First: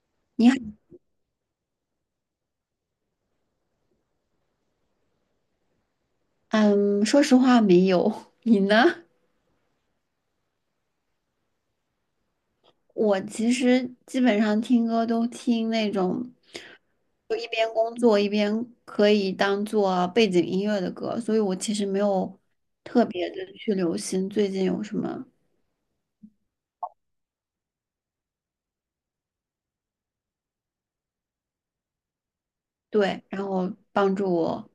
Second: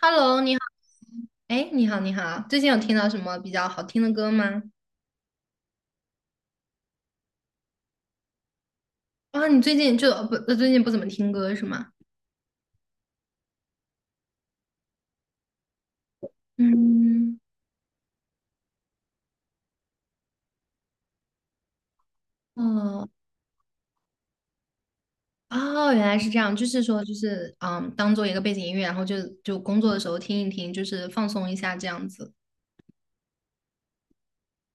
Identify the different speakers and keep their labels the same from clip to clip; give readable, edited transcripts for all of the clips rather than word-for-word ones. Speaker 1: Hello，
Speaker 2: 你
Speaker 1: 你
Speaker 2: 好，
Speaker 1: 好，哎，你好，你好，最近有听到什么比较好听的歌吗？
Speaker 2: 嗯，说实话没有，你呢？
Speaker 1: 啊，你最近就呃不，呃最近不怎么听歌是吗？
Speaker 2: 我其实基本上听歌都听那种，就
Speaker 1: 嗯，
Speaker 2: 一边工作一边可以当做背景音乐的歌，所以我其实没有特
Speaker 1: 哦，
Speaker 2: 别的去留心最近有什么，
Speaker 1: 哦，原来是这样，就是说，就是当做一个背景音乐，然后就工作的时候听一听，就是放松一下这样子。
Speaker 2: 对，然后帮助我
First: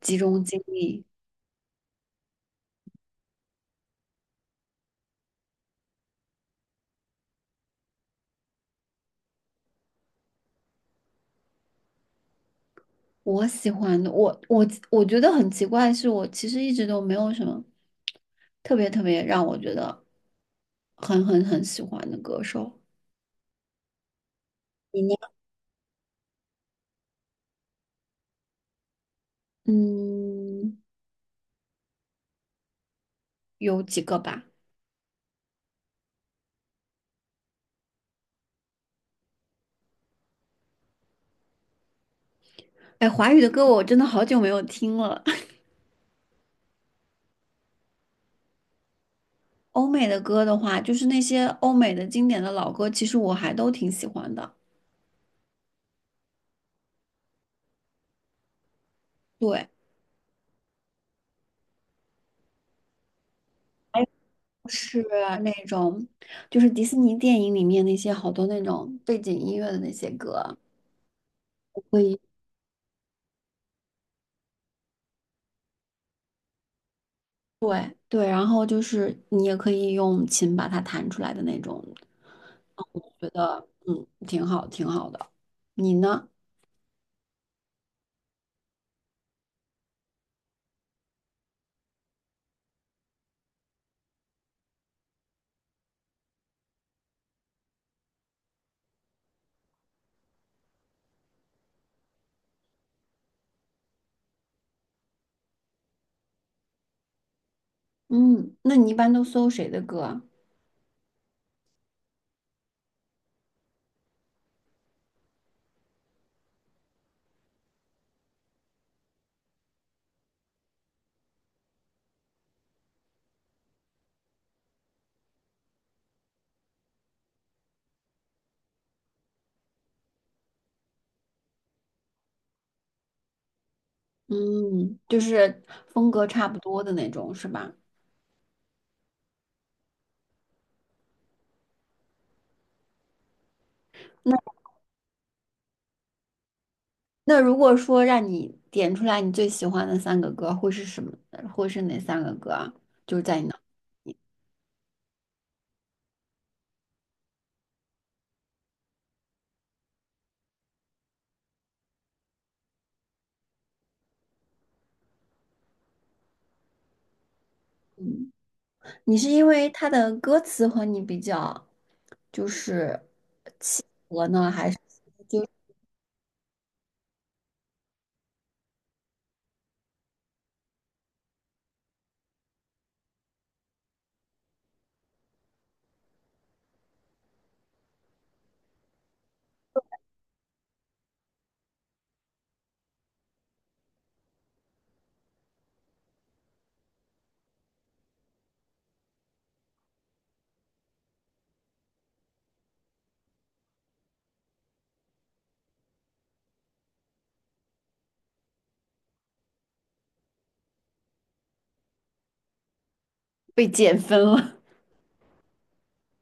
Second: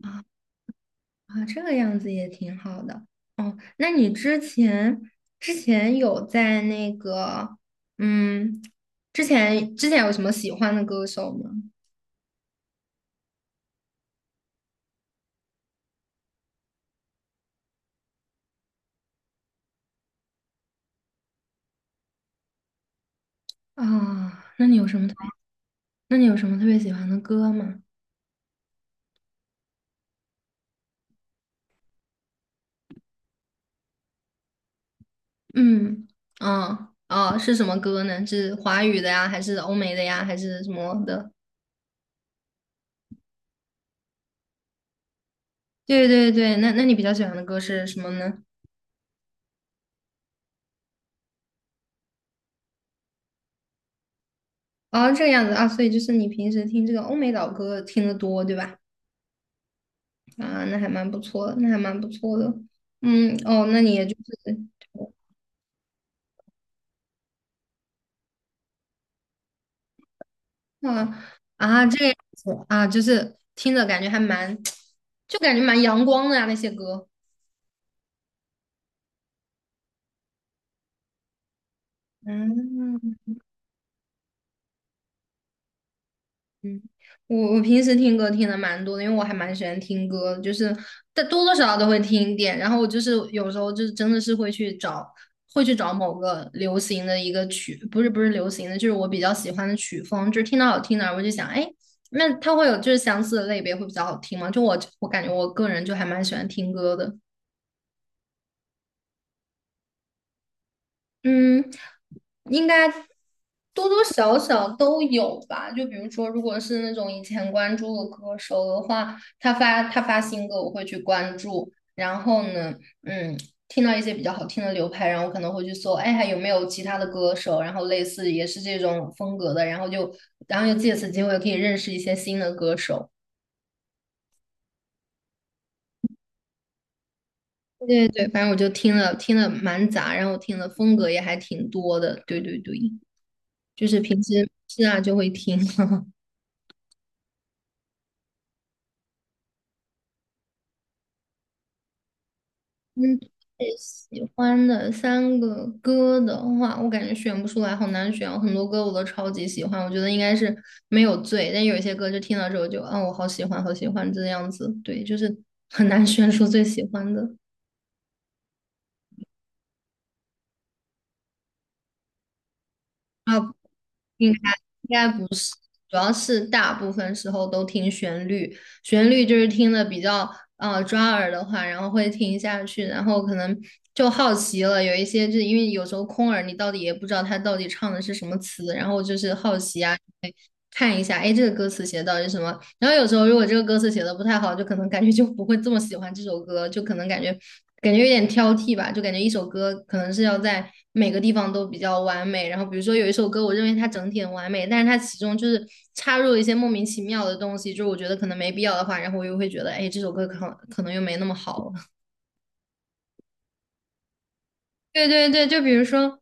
Speaker 2: 集
Speaker 1: 啊
Speaker 2: 中精力。
Speaker 1: 啊，这个样子也挺好的。哦，那你之前有在那个嗯，之前有什么喜欢的歌手吗？
Speaker 2: 我喜欢的，我觉得很奇怪的是，我其实一直都没有什么特别特别让我觉得很喜欢的歌手。
Speaker 1: 啊，那你有什
Speaker 2: 你
Speaker 1: 么？
Speaker 2: 呢？
Speaker 1: 那你有什么特别喜欢的歌吗？
Speaker 2: 嗯，有几个吧。
Speaker 1: 嗯，哦哦，是什么歌呢？是华语的呀，还是欧美的呀，还是什么的？
Speaker 2: 哎，华语的歌我真的好久没有听了。
Speaker 1: 对对对，那你比较喜欢的歌是什么呢？
Speaker 2: 欧美的歌的话，就是那些欧美的经典的老歌，其实我还都挺喜欢的。
Speaker 1: 哦，这个样子啊，所以就是你平时听这个欧美老歌听得多，对吧？
Speaker 2: 对，
Speaker 1: 啊，那还蛮不错的，那还蛮不错的。嗯，哦，那你
Speaker 2: 还
Speaker 1: 也
Speaker 2: 有
Speaker 1: 就是。
Speaker 2: 是那种，就是迪士尼电影里面那些好多那种背景音乐的那些歌，
Speaker 1: 啊，啊这
Speaker 2: 可
Speaker 1: 个样
Speaker 2: 以。
Speaker 1: 子啊，就是听着感觉还蛮，就感觉蛮阳光的呀，那些歌。
Speaker 2: 对对，然后就是你也可以用琴把它弹出来的那种，
Speaker 1: 嗯，
Speaker 2: 觉得挺好，挺好的。你呢？
Speaker 1: 嗯，我平时听歌听的蛮多的，因为我还蛮喜欢听歌的，就是但多多少少都会听一点。然后我就是有时候就是真的是会去找，会去找某个流行的一个曲，不是流行的，就是我比较喜欢的曲风，就是听到好听的，我就想，哎，那它会有就是相似的类别会比较好听吗？就我感觉我个人就还蛮喜欢听歌的。
Speaker 2: 嗯，那你一般都搜谁的歌啊？
Speaker 1: 嗯，应该多多少少都有吧。就比如说，如果是那种以前关注的歌手的话，他发新歌，我会去关注。然后呢，嗯，听到一些比较好听的流派，然后我可能会去搜，哎，还有没有其他的歌手，然后类似也是这种风格的，然后就借此机会可以认识一些新的歌手。
Speaker 2: 嗯，就是风格差不多的那种，是吧？
Speaker 1: 对对对，反正我就听了蛮杂，然后听的风格也还挺多的。对对对，就是平时
Speaker 2: 那
Speaker 1: 是啊就会听。
Speaker 2: 那如果说让你点出来你最喜欢的三个歌，会是什么？会是哪三个歌啊？就
Speaker 1: 嗯，
Speaker 2: 是在你脑，
Speaker 1: 最喜欢的三个歌的话，我感觉选不出来，好难选哦。很多歌我都超级喜欢，我觉得应该是没有最，但有一些歌就听到之后就啊，我好喜欢，好喜欢这样子。对，就是很难选出最喜欢的。
Speaker 2: 嗯，你是因为它的歌词和你比较，就是
Speaker 1: 啊，应该应该主要是大部分时候都听旋律，旋律就是听的比较抓耳的话，然后会听下去，然后可能就好奇了。有一些就是因为有时候空耳，你到底也不知道他到底唱的是什么词，然后就是好奇啊，看一下，哎，这个歌词写的到底是什么？然后有时候如果这个歌词写的不太好，就可能感觉就不会这么喜欢这首歌，就可能感觉有点挑剔吧，就感觉一首歌可能是要在每个地方都比较完美。然后比如说有一首歌，我认为它整体很完美，但是它其中就是插入了一些莫名其妙的东西，就是我觉得可能没必要的话，然后我又会觉得，哎，这首歌可能又没那么好了。
Speaker 2: 被减分了，
Speaker 1: 对对对，就比如说。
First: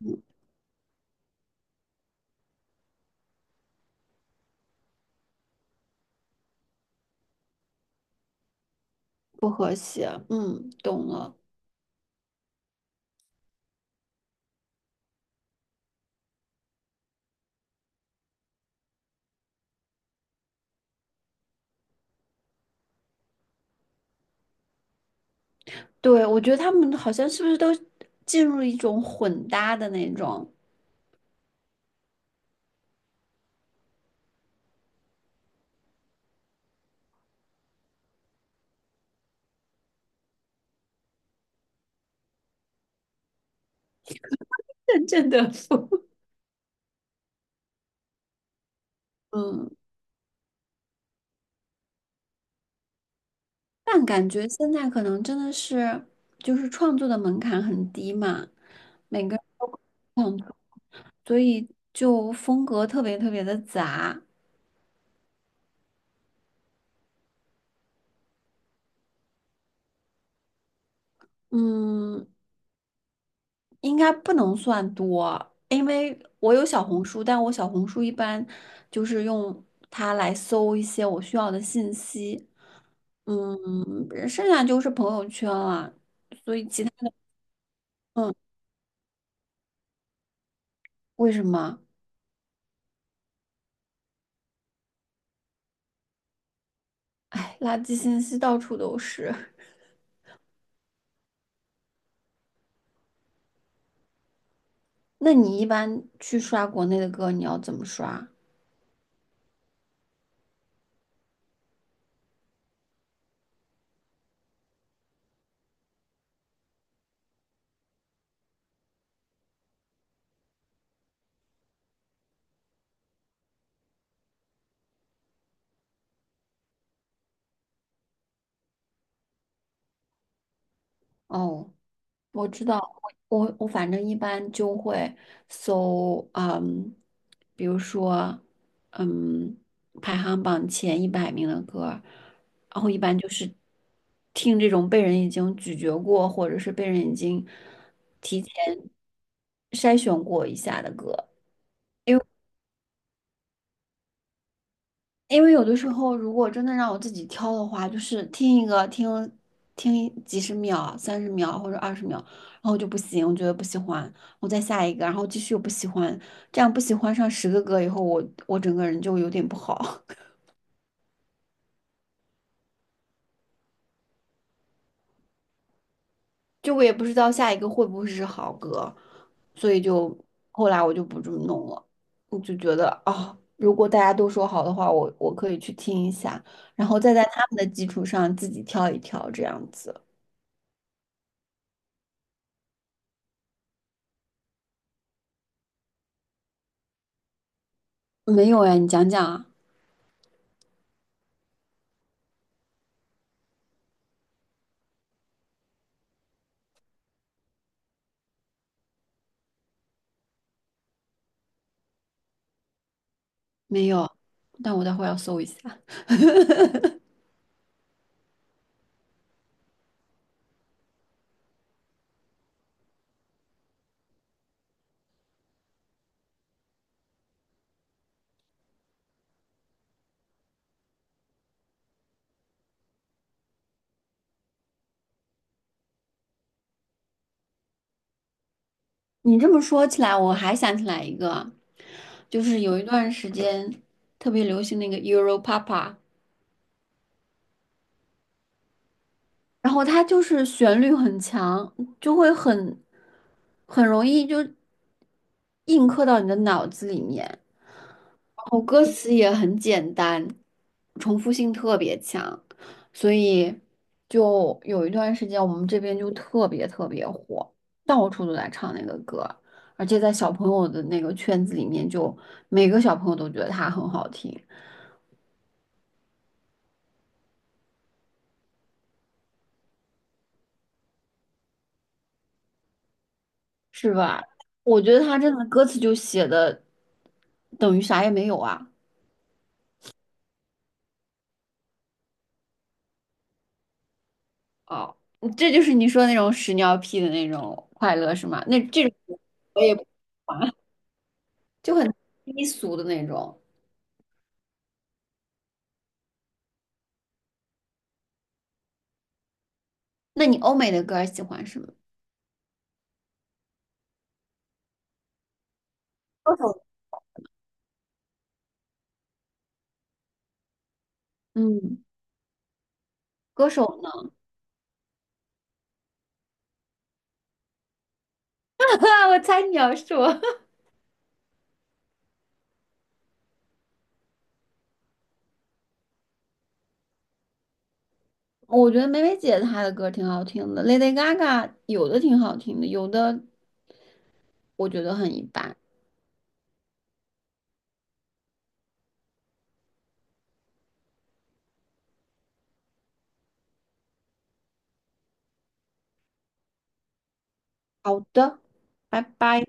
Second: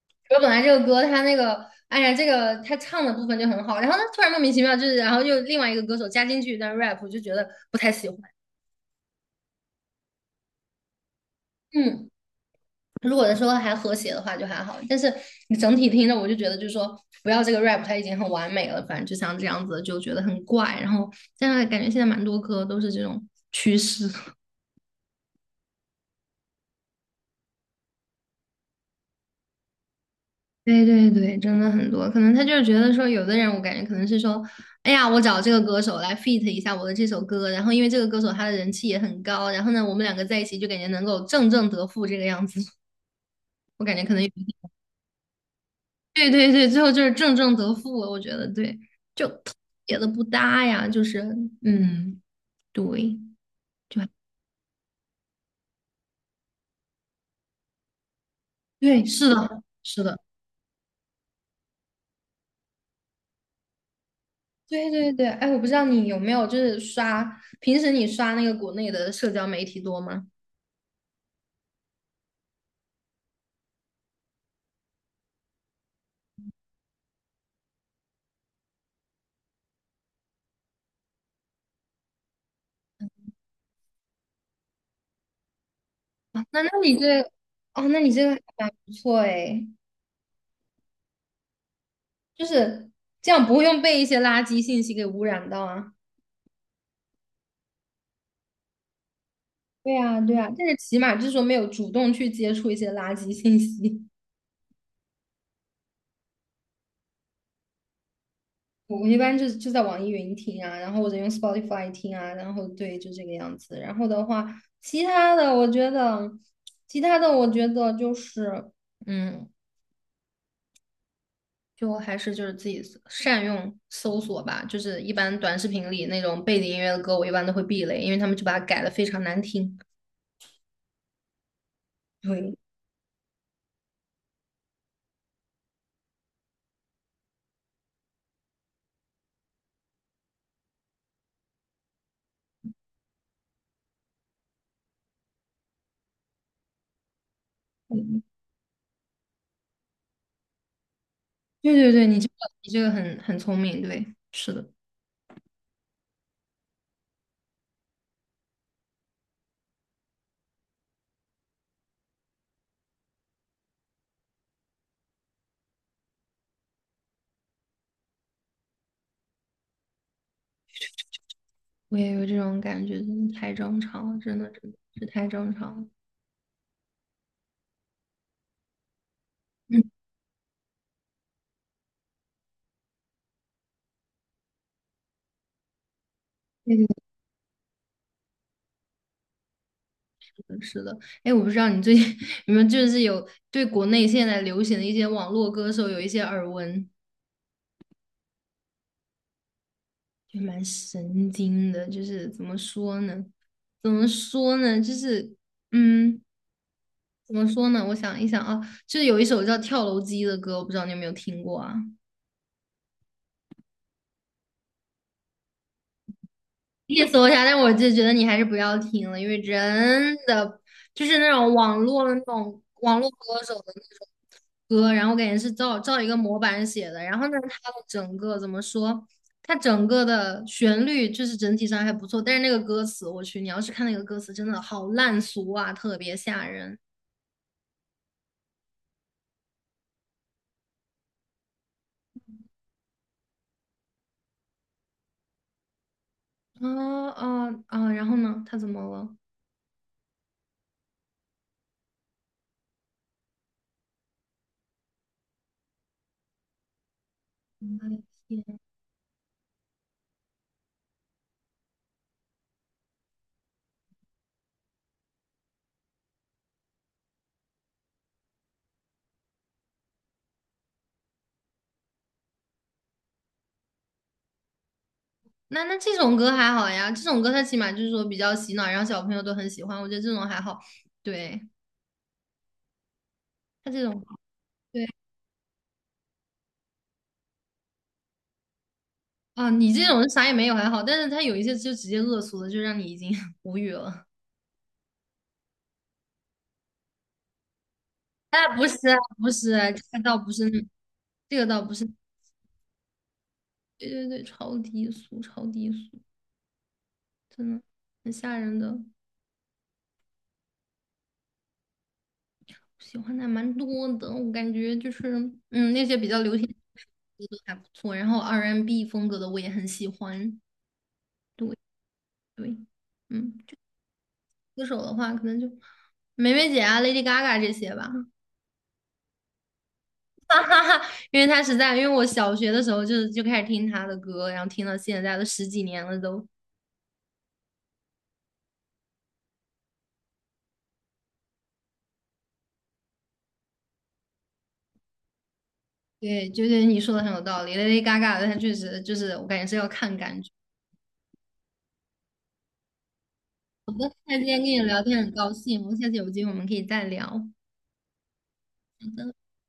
Speaker 2: 嗯，
Speaker 1: 我本来这个歌，他那个，哎呀，这个他唱的部分就很好，然后呢，突然莫名其妙就是，然后又另外一个歌手加进去一段 rap，我就觉得不太喜欢。
Speaker 2: 不和谐，懂了。
Speaker 1: 嗯，如果说还和谐的话就还好，但是你整体听着，我就觉得就是说，不要这个 rap，它已经很完美了，反正就像这样子，就觉得很怪。然后现在感觉现在蛮多歌都是这种趋势。
Speaker 2: 对，我觉得他们好像是不是都进入一种混搭的那种
Speaker 1: 对对对，真的很多，可能他就是觉得说，有的人我感觉可能是说，哎呀，我找这个歌手来 feat 一下我的这首歌，然后因为这个歌手他的人气也很高，然后呢，我们两个在一起就感觉能够正正得负这个样子。我感觉可能有一点。
Speaker 2: 阵阵的风，
Speaker 1: 对对对，最后就是正正得负了，我觉得对，就特
Speaker 2: 嗯。
Speaker 1: 别的不搭呀，就是嗯，对，就
Speaker 2: 但感觉现在可能真的是，就是创作的门槛很低嘛，
Speaker 1: 对，
Speaker 2: 每
Speaker 1: 是
Speaker 2: 个人
Speaker 1: 的，
Speaker 2: 都可以
Speaker 1: 是的，
Speaker 2: 创作，所以就风格特别特别的杂。
Speaker 1: 对对对，哎，我不知道你有没有就是刷，平时你刷那个国内的社交媒体多吗？
Speaker 2: 嗯，应该不能算多，因为我有小红书，但我小红书一般就是用它来搜一些我需要的信息。剩下就是朋友圈了，
Speaker 1: 啊，
Speaker 2: 所
Speaker 1: 那
Speaker 2: 以
Speaker 1: 那
Speaker 2: 其他，
Speaker 1: 你这。哦，那你这个
Speaker 2: 嗯，
Speaker 1: 还蛮不错诶，
Speaker 2: 为什么？
Speaker 1: 就是这样不会用被一些垃圾信息给污染到啊。
Speaker 2: 哎，垃圾信息到处都是。
Speaker 1: 对啊，对啊，但是起码就是说没有主动去接触一些垃圾信息。
Speaker 2: 那你一般去刷国内的歌，你要怎么刷？
Speaker 1: 我一般就是在网易云听啊，然后或者用 Spotify 听啊，然后对，就这个样子。然后的话，其他的我觉得，其他的我觉得就是，嗯，就还是就是自己善用搜索吧，就是一般短视频里那种背景音乐的歌，我一般都会避雷，因为他们就把它改的非常难听。
Speaker 2: 哦，我
Speaker 1: 对，
Speaker 2: 知道，我反正一般就会搜，比如说，嗯，排行榜前100名的歌，然后一般就是听这种被人已经咀嚼过，或者是被人已经
Speaker 1: 嗯
Speaker 2: 提前筛选过一下的歌。
Speaker 1: 对对对，你这个很很聪明，对，是的，
Speaker 2: 因为有的时候，如果真的让我自己挑的话，就是听一个听听几十秒、30秒或者20秒，然后就不行，我觉得不喜欢，我再下一个，然后继续又不喜欢，这样不喜欢上10个歌以后，我整个人就有点不好，
Speaker 1: 我也有这种感觉，真的太正常了，真的真的是太正常了。
Speaker 2: 就我也不知道下一个会不会是好歌，所
Speaker 1: 嗯，
Speaker 2: 以就后来我就不这么弄了，我就觉得啊、如果大家都说好的话，我可以去听一下，
Speaker 1: 对对
Speaker 2: 然后再在他们的基础上自己挑一挑这样子。
Speaker 1: 对是的。哎，我不知道你最近 你们就是有对国内现在流行的一些网络歌手有一些耳闻。
Speaker 2: 没有哎，你讲讲啊。
Speaker 1: 就蛮神经的，就是怎么说呢？怎么说呢？就是嗯，怎么说呢？我想一想啊，就是有一首叫《跳楼机》的歌，我不知道你有没有听过啊？
Speaker 2: 没有，但我待会儿要搜一下。
Speaker 1: 意搜一下，但我就觉得你还是不要听了，因为真的就是那种网络的那种网络歌手的那种歌，然后我感觉是照一个模板写的，然后呢，它的整个怎么说，它整个的旋律就是整体上还不错，但是那个歌词，我去，你要是看那个歌词，真的好烂俗啊，特别吓人。
Speaker 2: 你这么说起来，我还想起来一个，就是有一段时间特别流行那个 Euro Papa。
Speaker 1: 啊啊啊！然后呢，他怎么了？
Speaker 2: 然后它就是旋律很强，就会很容易就印刻到你的脑子里面。
Speaker 1: 我的
Speaker 2: 然
Speaker 1: 天。
Speaker 2: 后歌词也很简单，重复性特别强，所以就有一段时间我们这边就特别特别火，到处都在唱那个歌，而且在小朋友的那个圈子里面就每个小朋友都觉得它很好听。
Speaker 1: 那那这种歌还好呀，这种歌它起码就是说比较洗脑，然后小朋友都很喜欢，我觉得这种还好。对。他这
Speaker 2: 是
Speaker 1: 种。
Speaker 2: 吧？我
Speaker 1: 对
Speaker 2: 觉得他真的歌词就写的等于啥也没有啊。
Speaker 1: 啊，你这种啥也没有还好，但是他有一些就直接恶俗的，就让你已经 无语了。
Speaker 2: 哦，这就是你说那种屎尿屁的那种快乐是吗？
Speaker 1: 哎，
Speaker 2: 那
Speaker 1: 不
Speaker 2: 这
Speaker 1: 是
Speaker 2: 种
Speaker 1: 啊不是
Speaker 2: 我
Speaker 1: 啊，
Speaker 2: 也
Speaker 1: 这
Speaker 2: 不喜
Speaker 1: 个倒不是。
Speaker 2: 欢，
Speaker 1: 那这个倒不
Speaker 2: 就
Speaker 1: 是，
Speaker 2: 很低俗的那种。
Speaker 1: 对对对，超低俗，超低俗，真的很吓人的。
Speaker 2: 那你欧美的歌喜欢什么？
Speaker 1: 喜欢的还蛮多的，我感觉就是嗯，那些比较
Speaker 2: 歌
Speaker 1: 流行的
Speaker 2: 手，
Speaker 1: 歌都还不错，然后 R&B N 风格的我也很喜欢。对
Speaker 2: 嗯，
Speaker 1: 对，嗯，
Speaker 2: 歌
Speaker 1: 就
Speaker 2: 手呢？
Speaker 1: 歌手的话可能就梅梅姐啊、Lady Gaga 这些吧。
Speaker 2: 我猜你要说，
Speaker 1: 哈哈哈，因为他实在，因为我小学的时候就开始听他的歌，然后听到现在都十几年了都。
Speaker 2: 我觉得梅梅姐她的歌挺好听的，Lady Gaga 有的挺好听的，有的我觉得很一般。
Speaker 1: 对，就是你说的很有道理，Lady Gaga 的他确实就是我感觉是要看感觉。那今天跟你聊天很高兴，我们下次有机会我们可以再聊。好
Speaker 2: 好的，拜
Speaker 1: 的。
Speaker 2: 拜。